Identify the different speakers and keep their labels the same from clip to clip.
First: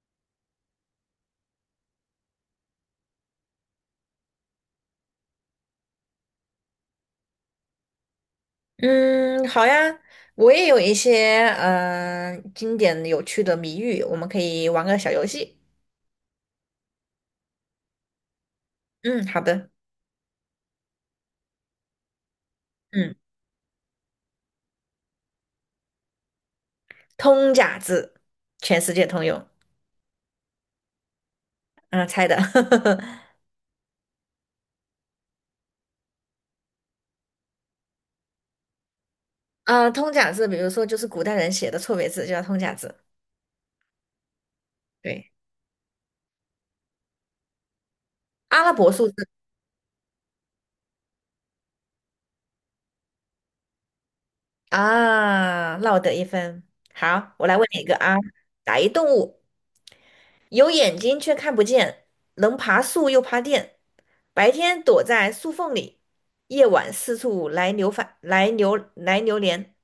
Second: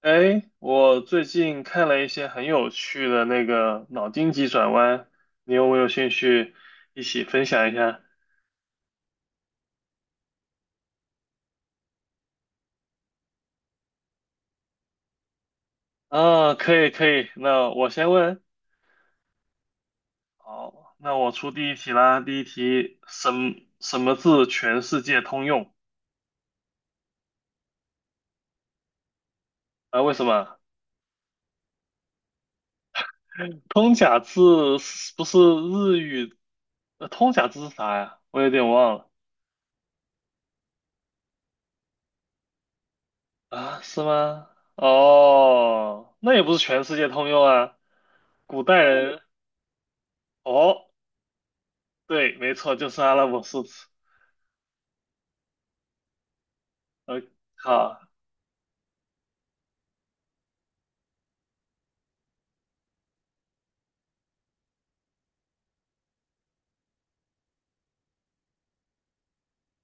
Speaker 1: 哎，我最近看了一些很有趣的脑筋急转弯，你有没有兴趣一起分享一下？
Speaker 2: 嗯，好呀，我也有一些经典有趣的谜语，我们可以玩个小游戏。
Speaker 1: 啊，可以可以，那我先问。
Speaker 2: 嗯，好的。
Speaker 1: 好，那我出第一题啦。第一题，
Speaker 2: 嗯，
Speaker 1: 什么字全世界通用？
Speaker 2: 通假字，全世界通用。
Speaker 1: 啊，为什么？
Speaker 2: 嗯、猜的。
Speaker 1: 通假字是不是日语？通假字是啥呀？我有点忘了。
Speaker 2: 啊，通假字，比如说就是古代人写的错别字，就叫通假字。
Speaker 1: 啊，是吗？
Speaker 2: 对，
Speaker 1: 哦，那也不是全世界通用啊。古
Speaker 2: 阿拉
Speaker 1: 代
Speaker 2: 伯数
Speaker 1: 人，
Speaker 2: 字
Speaker 1: 哦，对，没错，就是阿拉伯数字。
Speaker 2: 啊，落得一分。
Speaker 1: 呃，
Speaker 2: 好，我来问你一个
Speaker 1: 好
Speaker 2: 啊，打一动物。有眼睛却看不见，能爬树又爬电，白天躲在树缝里，夜晚四处来流返，来流来流连，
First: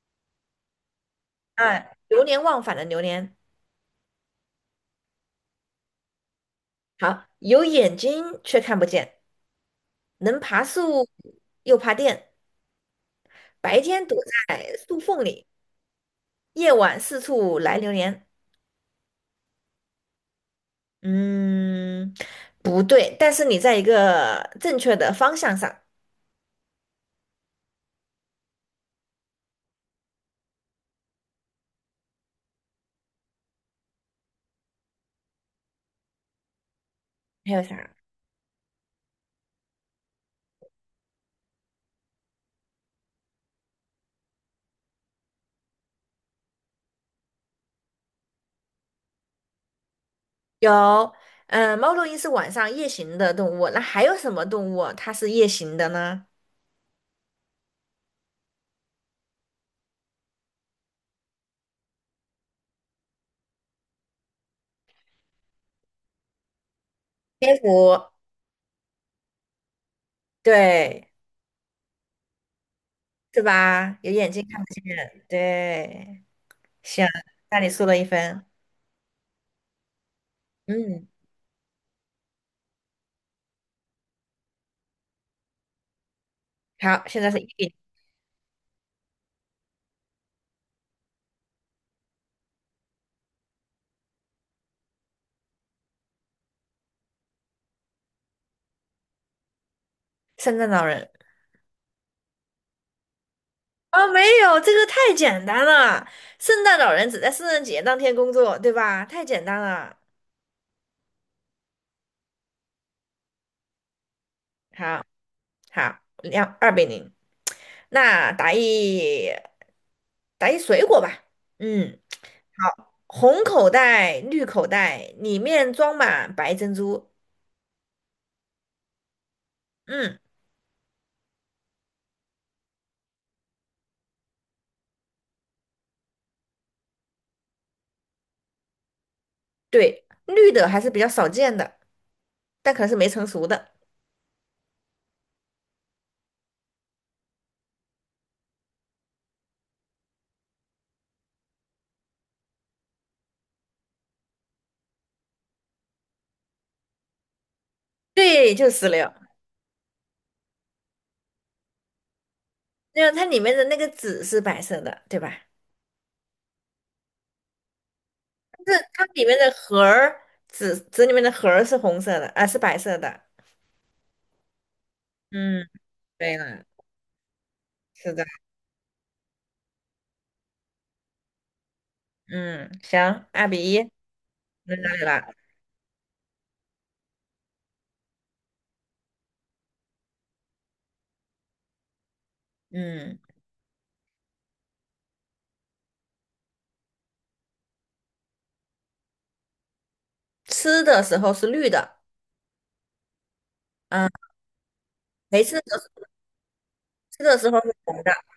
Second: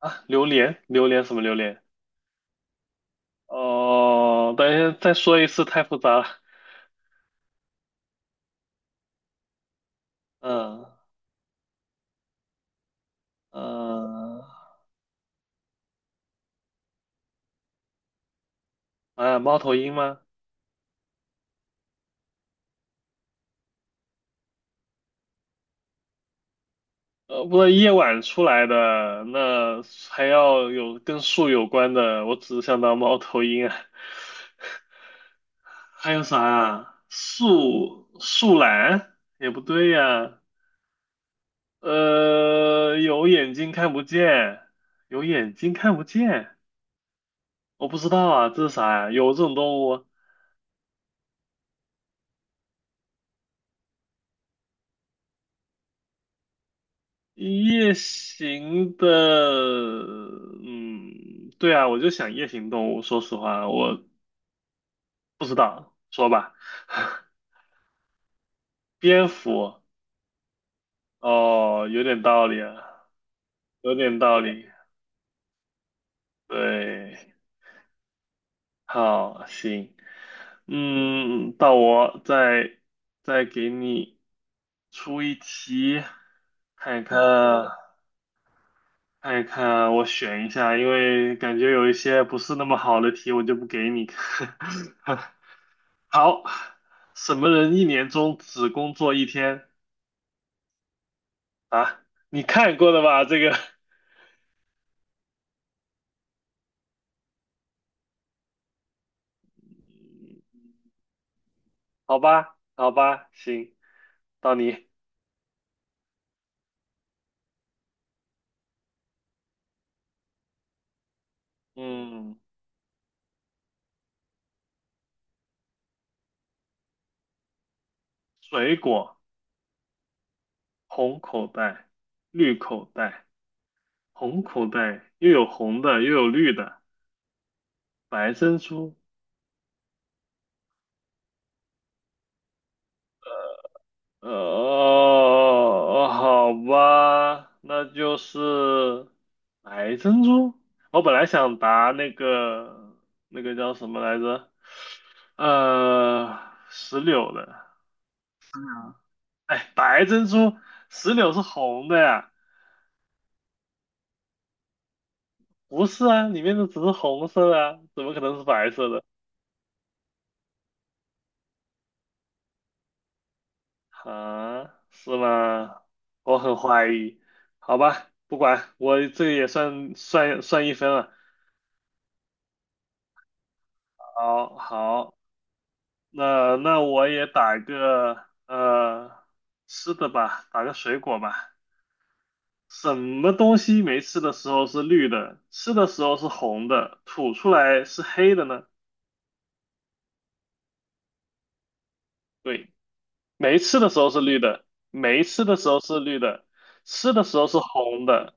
Speaker 1: 啊，榴莲，榴莲什么榴
Speaker 2: 啊，
Speaker 1: 莲？
Speaker 2: 流连忘返的流连。
Speaker 1: 哦，等一下再说一次，太复杂了。
Speaker 2: 好，有眼睛却看不见，能爬
Speaker 1: 嗯
Speaker 2: 树又爬电，白天躲
Speaker 1: 嗯
Speaker 2: 在树缝里，夜晚四处来流连。
Speaker 1: 啊，猫头鹰吗？
Speaker 2: 嗯，不对，但是你在一个正确的方向上。
Speaker 1: 呃，不是夜晚出来的，那还要有跟树有关的，我只想到猫头鹰啊。还有啥啊？
Speaker 2: 还有啥？
Speaker 1: 树懒也不对呀。有眼睛看不见，有眼睛看不见。我不知道啊，这是啥呀？有这种动物？
Speaker 2: 有，猫头鹰是晚上夜行的动物，那还有什么动物它是夜行的呢？
Speaker 1: 夜行的，嗯，对啊，我就想夜行动物。说实话，我不知道，说吧。
Speaker 2: 蝙蝠，
Speaker 1: 蝙蝠，
Speaker 2: 对，
Speaker 1: 哦，有点道理啊，
Speaker 2: 是
Speaker 1: 有
Speaker 2: 吧？有
Speaker 1: 点
Speaker 2: 眼
Speaker 1: 道
Speaker 2: 睛看
Speaker 1: 理。
Speaker 2: 不见，对，行，
Speaker 1: 对，
Speaker 2: 那你输了一分，
Speaker 1: 好，行，
Speaker 2: 嗯，
Speaker 1: 嗯，到我再给你出一题，看一
Speaker 2: 好，
Speaker 1: 看
Speaker 2: 现在是一比
Speaker 1: 啊。
Speaker 2: 零。
Speaker 1: 看一看，我选一下，因为感觉有一些不是那么好的题，我就不给你。看。好，什么人一年中只工作一天
Speaker 2: 圣诞老人。
Speaker 1: 啊？你看过的吧？这个，
Speaker 2: 哦，没有，这个太简单了。圣诞老人只在圣诞节当天工作，对吧？太简单了。
Speaker 1: 好吧，好吧，行，到你。
Speaker 2: 好，好，二比零。那打一水果吧。嗯。
Speaker 1: 嗯，
Speaker 2: 好，红口袋、绿口袋，里面装满白珍珠。
Speaker 1: 水果，
Speaker 2: 嗯，
Speaker 1: 红口袋，绿口袋，红口袋又有红的，又有绿的，白珍珠，
Speaker 2: 对，绿的还是比较少见的，但可能是没成熟的。
Speaker 1: 哦好吧，那就是白珍珠。我本来想答那个叫什么来着？呃，石榴的。
Speaker 2: 对，就是石榴。
Speaker 1: 哎，白珍珠，石榴是红的呀？
Speaker 2: 因为它里面的那个籽是白色的，对吧？
Speaker 1: 不是啊，里面的只是红色的啊，怎么可能是白
Speaker 2: 但是
Speaker 1: 色的？
Speaker 2: 它里面的核儿，籽里面的核儿是红色的，啊，是白色的。
Speaker 1: 啊，是
Speaker 2: 嗯，
Speaker 1: 吗？
Speaker 2: 对
Speaker 1: 我很
Speaker 2: 了，
Speaker 1: 怀疑。好吧，
Speaker 2: 是的。
Speaker 1: 不管，我这个也算一分了。
Speaker 2: 嗯，行，二比一，
Speaker 1: 好
Speaker 2: 轮到你
Speaker 1: 好。
Speaker 2: 了。
Speaker 1: 那我也打个吃的吧，打个水果吧。什
Speaker 2: 嗯，
Speaker 1: 么东西没吃的时候是绿的，吃的时候是红的，吐出来是黑的呢？
Speaker 2: 吃的时候是绿的，
Speaker 1: 对，没吃的时
Speaker 2: 嗯，
Speaker 1: 候是绿的，没
Speaker 2: 没
Speaker 1: 吃
Speaker 2: 吃
Speaker 1: 的
Speaker 2: 的
Speaker 1: 时候
Speaker 2: 时
Speaker 1: 是
Speaker 2: 候
Speaker 1: 绿的，吃
Speaker 2: 吃
Speaker 1: 的
Speaker 2: 的
Speaker 1: 时候
Speaker 2: 时
Speaker 1: 是
Speaker 2: 候是红
Speaker 1: 红
Speaker 2: 的，
Speaker 1: 的，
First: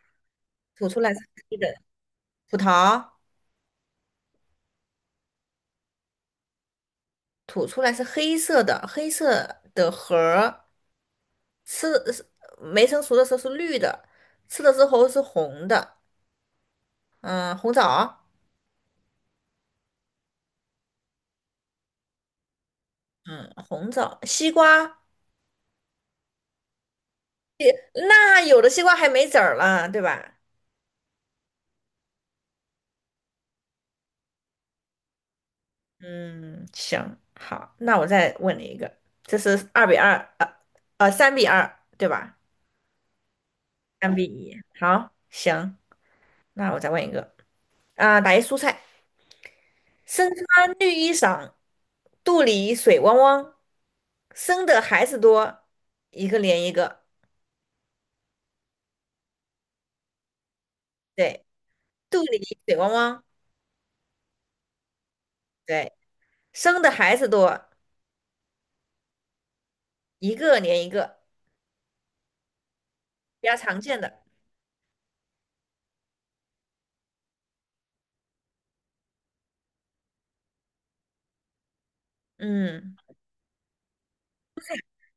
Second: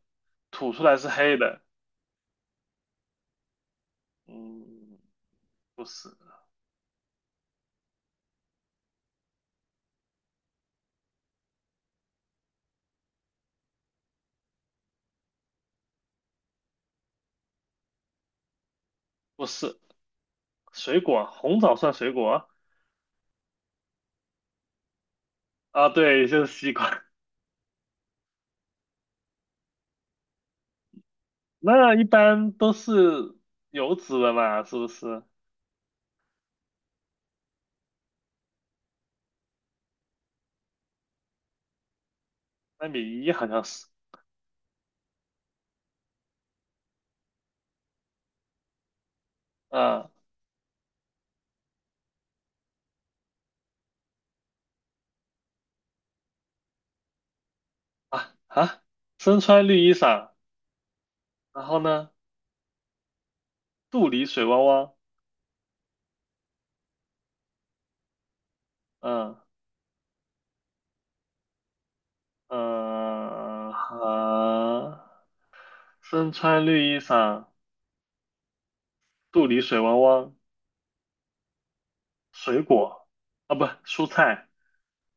Speaker 1: 吐出
Speaker 2: 吐
Speaker 1: 来
Speaker 2: 出
Speaker 1: 是
Speaker 2: 来是
Speaker 1: 黑
Speaker 2: 黑
Speaker 1: 的。
Speaker 2: 的。葡萄。
Speaker 1: 嗯，不是，
Speaker 2: 吐出来是黑色的，黑色的核儿，吃是没成熟的时候是绿的，吃的时候是红的，嗯，红枣，
Speaker 1: 不是，水果，红枣算水果
Speaker 2: 嗯，红枣，西瓜，
Speaker 1: 啊？对，就是西瓜。
Speaker 2: 也那有的西瓜还没籽儿了，对吧？
Speaker 1: 那一般都是有籽的嘛，是不是？
Speaker 2: 嗯，行，好，那我再问你一个，这是二比二，三比二，对吧？
Speaker 1: 3:1好像是，
Speaker 2: 三比一，好，行，那我再问一个，打一蔬菜。
Speaker 1: 啊
Speaker 2: 身穿绿衣裳，肚里水汪汪，生的孩子多，一个连一个。
Speaker 1: 啊啊！身穿绿衣裳，
Speaker 2: 对，
Speaker 1: 然后呢，
Speaker 2: 肚里水汪汪，
Speaker 1: 肚里水汪汪，
Speaker 2: 对，生的孩子多，
Speaker 1: 嗯
Speaker 2: 一个连一个，比较
Speaker 1: 嗯
Speaker 2: 常见的。
Speaker 1: 啊，身穿绿衣裳，肚里水汪汪，水
Speaker 2: 嗯，
Speaker 1: 果啊不，蔬菜，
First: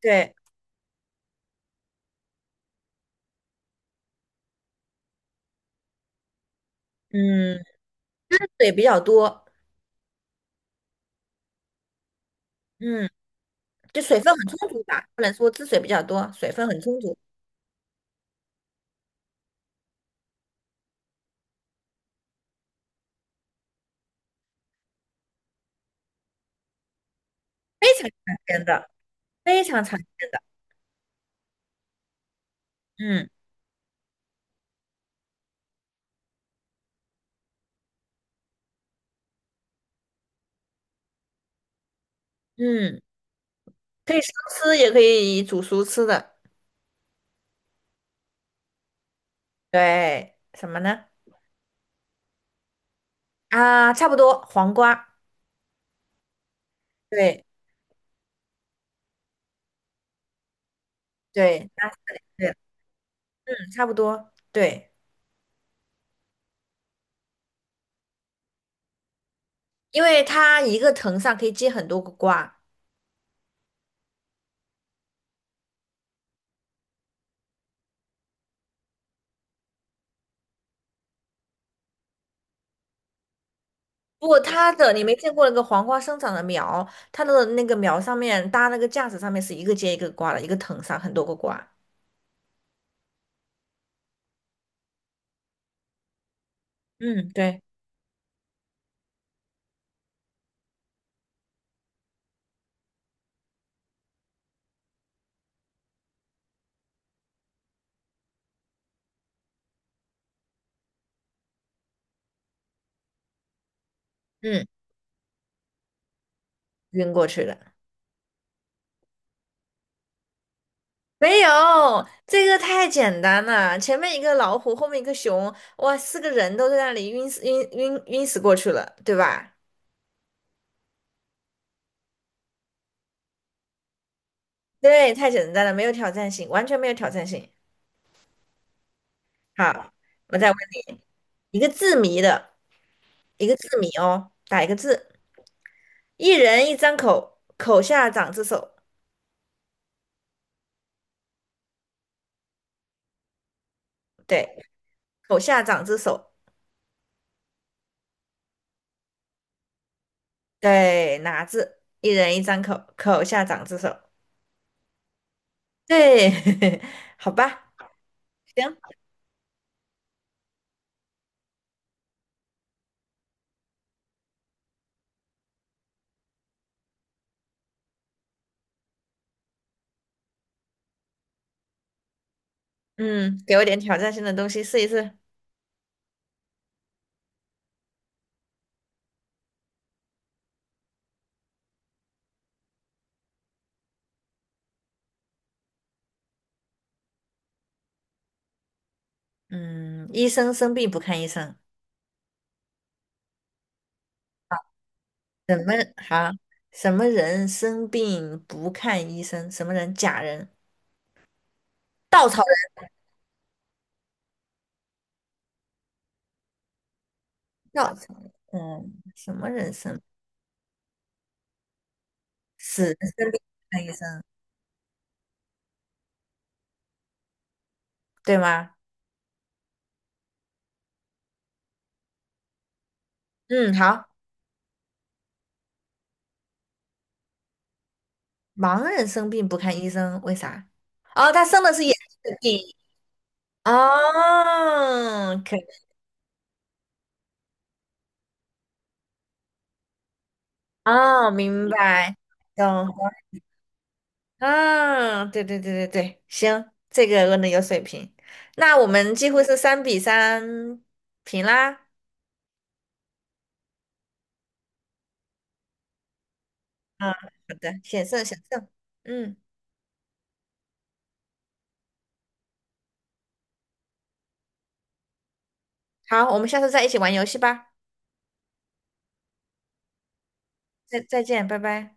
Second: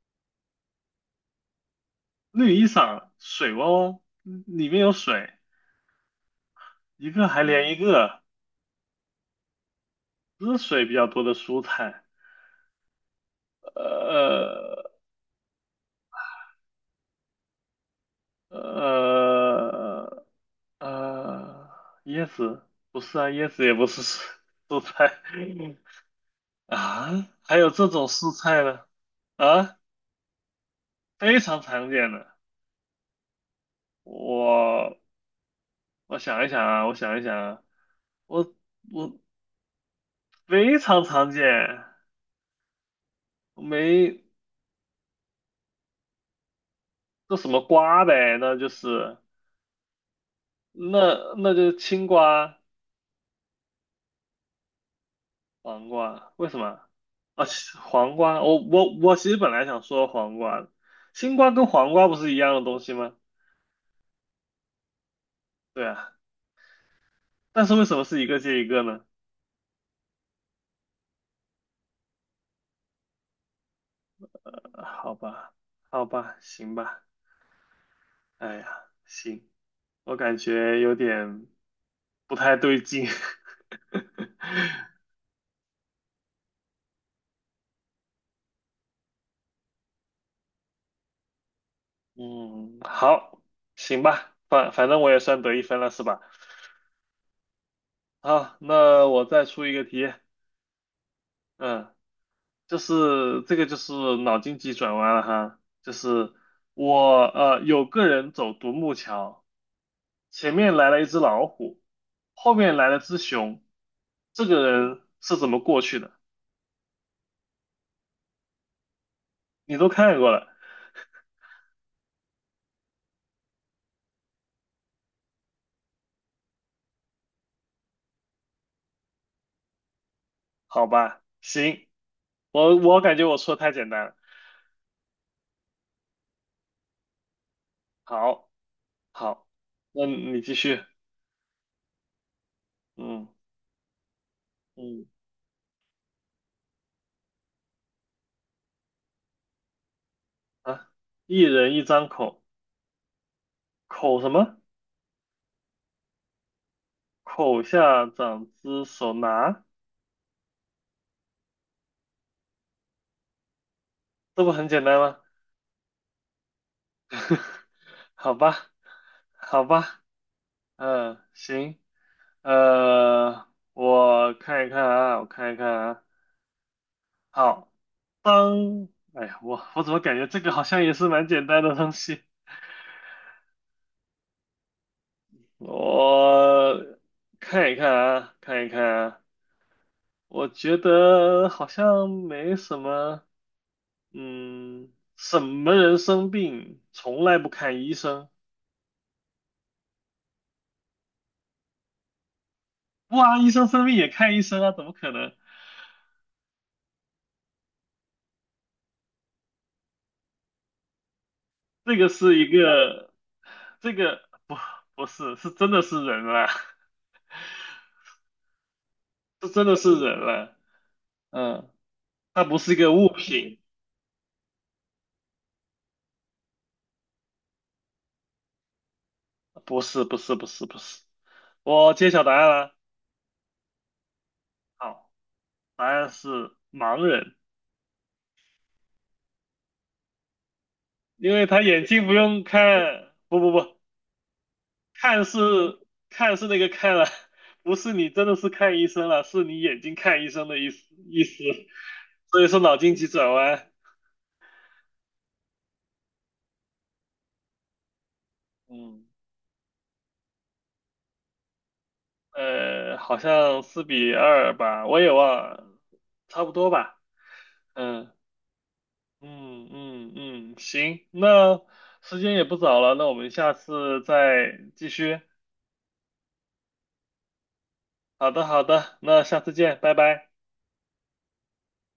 Speaker 2: 对，
Speaker 1: 绿衣裳，水汪汪，嗯里面有水，一个还
Speaker 2: 嗯，
Speaker 1: 连一个，
Speaker 2: 汁水比较多，
Speaker 1: 不是水比较多的蔬菜，
Speaker 2: 嗯，就水分很充
Speaker 1: 呃
Speaker 2: 足吧，不能说汁水比较多，水分很充足，
Speaker 1: 呃。呃呃，椰子不是啊，椰子也不是蔬菜 啊，还有这
Speaker 2: 非
Speaker 1: 种
Speaker 2: 常
Speaker 1: 蔬
Speaker 2: 常
Speaker 1: 菜
Speaker 2: 见
Speaker 1: 呢？
Speaker 2: 的，非
Speaker 1: 啊，
Speaker 2: 常常见的。
Speaker 1: 非常常见的。
Speaker 2: 嗯
Speaker 1: 我我想一想啊，我想一想啊，我我非常常见，
Speaker 2: 嗯，可以
Speaker 1: 没
Speaker 2: 生吃，也可以煮熟吃的。
Speaker 1: 这什么瓜呗，那就是
Speaker 2: 对，什么呢？
Speaker 1: 那就是青瓜、
Speaker 2: 啊，差不多，黄瓜，
Speaker 1: 黄瓜，为什么？啊，
Speaker 2: 对
Speaker 1: 其黄瓜，我其实本来想说黄瓜的，青瓜跟
Speaker 2: 对，那
Speaker 1: 黄瓜不是一
Speaker 2: 对，
Speaker 1: 样的东西吗？
Speaker 2: 差不多，对，
Speaker 1: 对啊。但是为什么是一个接一个呢？
Speaker 2: 因为它一个藤上可以结很多个瓜。
Speaker 1: 呃好吧，好吧，行吧，哎呀，行，我感觉有点不太对劲。
Speaker 2: 不过你没见过那个黄瓜生长的苗，它的那个苗上面搭那个架子上面是一个接一个瓜的，一个藤上很多个瓜。
Speaker 1: 嗯，好，行吧，反正我也算得一分了，是吧？
Speaker 2: 嗯，对，
Speaker 1: 好，那我再出一个题，嗯，就是这个就是脑筋急转弯了哈，就是我有个人走独木桥。前面来了一只老虎，后面来了只熊，这
Speaker 2: 嗯，
Speaker 1: 个人是怎么过去的？
Speaker 2: 晕过去了。
Speaker 1: 你都看过了，
Speaker 2: 没有，这个太简单了。前面一个老虎，后面一个熊，哇，四个人都在那里晕死过去了，对吧？
Speaker 1: 好吧？行，我感觉我说的太简单了。
Speaker 2: 对，太简单了，没有挑战性，完全没有挑战性。
Speaker 1: 好，好，
Speaker 2: 好，
Speaker 1: 那
Speaker 2: 我
Speaker 1: 你
Speaker 2: 再
Speaker 1: 继
Speaker 2: 问
Speaker 1: 续。
Speaker 2: 你一个字谜的，
Speaker 1: 嗯
Speaker 2: 一个字谜哦，打一个
Speaker 1: 嗯
Speaker 2: 字，一人一张口，口下长只手，
Speaker 1: 啊，一人一张口，口什
Speaker 2: 对，
Speaker 1: 么？
Speaker 2: 口下长只手，
Speaker 1: 口下长只手拿，
Speaker 2: 对，哪字？一人一张口，口下长只手，
Speaker 1: 这不很简单吗？
Speaker 2: 对，好 吧，
Speaker 1: 好吧，
Speaker 2: 行，
Speaker 1: 好吧，嗯，行，呃，我看一看啊，我看一看啊。好，当，哎呀，我怎么感觉这个好像也是蛮简单的东西？
Speaker 2: 嗯，给我点挑战性的东西试一试。
Speaker 1: 我看一看啊，看一看啊，我觉得好像没什么，嗯，什么人生病从来不看医生？
Speaker 2: 嗯，医生生病不看医生，
Speaker 1: 不啊，医生生病也看医生啊？怎么可能？
Speaker 2: 什么好？什么人生病不看医生？什么人？假人，
Speaker 1: 这个
Speaker 2: 稻
Speaker 1: 是
Speaker 2: 草
Speaker 1: 一
Speaker 2: 人，
Speaker 1: 个，这个不是是真的是人了，
Speaker 2: 稻草人，什
Speaker 1: 这
Speaker 2: 么
Speaker 1: 真
Speaker 2: 人
Speaker 1: 的是
Speaker 2: 生？
Speaker 1: 人了，嗯，它不是一个
Speaker 2: 死
Speaker 1: 物品，
Speaker 2: 看医生，对吗？
Speaker 1: 不是。我揭晓答案了。
Speaker 2: 嗯，好，
Speaker 1: 好，答案是盲人，
Speaker 2: 盲人生病不看医生，为啥？
Speaker 1: 因
Speaker 2: 哦，他
Speaker 1: 为他
Speaker 2: 生的
Speaker 1: 眼
Speaker 2: 是眼
Speaker 1: 睛不
Speaker 2: 睛的
Speaker 1: 用
Speaker 2: 病。
Speaker 1: 看，不不不，看是
Speaker 2: 哦，可以，
Speaker 1: 看是那个看了，不是你真的是看医生了，是你眼睛看医生的意思意
Speaker 2: 哦，
Speaker 1: 思，
Speaker 2: 明白，
Speaker 1: 所以说脑
Speaker 2: 懂，
Speaker 1: 筋急转弯，
Speaker 2: 啊，对对对对对，行，这个问的有水平。那我
Speaker 1: 嗯，
Speaker 2: 们几乎是三比三平啦。
Speaker 1: 好像4:2吧，我也忘了，差不多吧，
Speaker 2: 嗯，好的，险
Speaker 1: 嗯
Speaker 2: 胜险胜。嗯，
Speaker 1: 嗯，行，那时间也不早了，那我们下次再继续。
Speaker 2: 好，我们下次再一起玩游戏吧。
Speaker 1: 好的，好的，那下次见，拜拜。
Speaker 2: 再见，拜拜。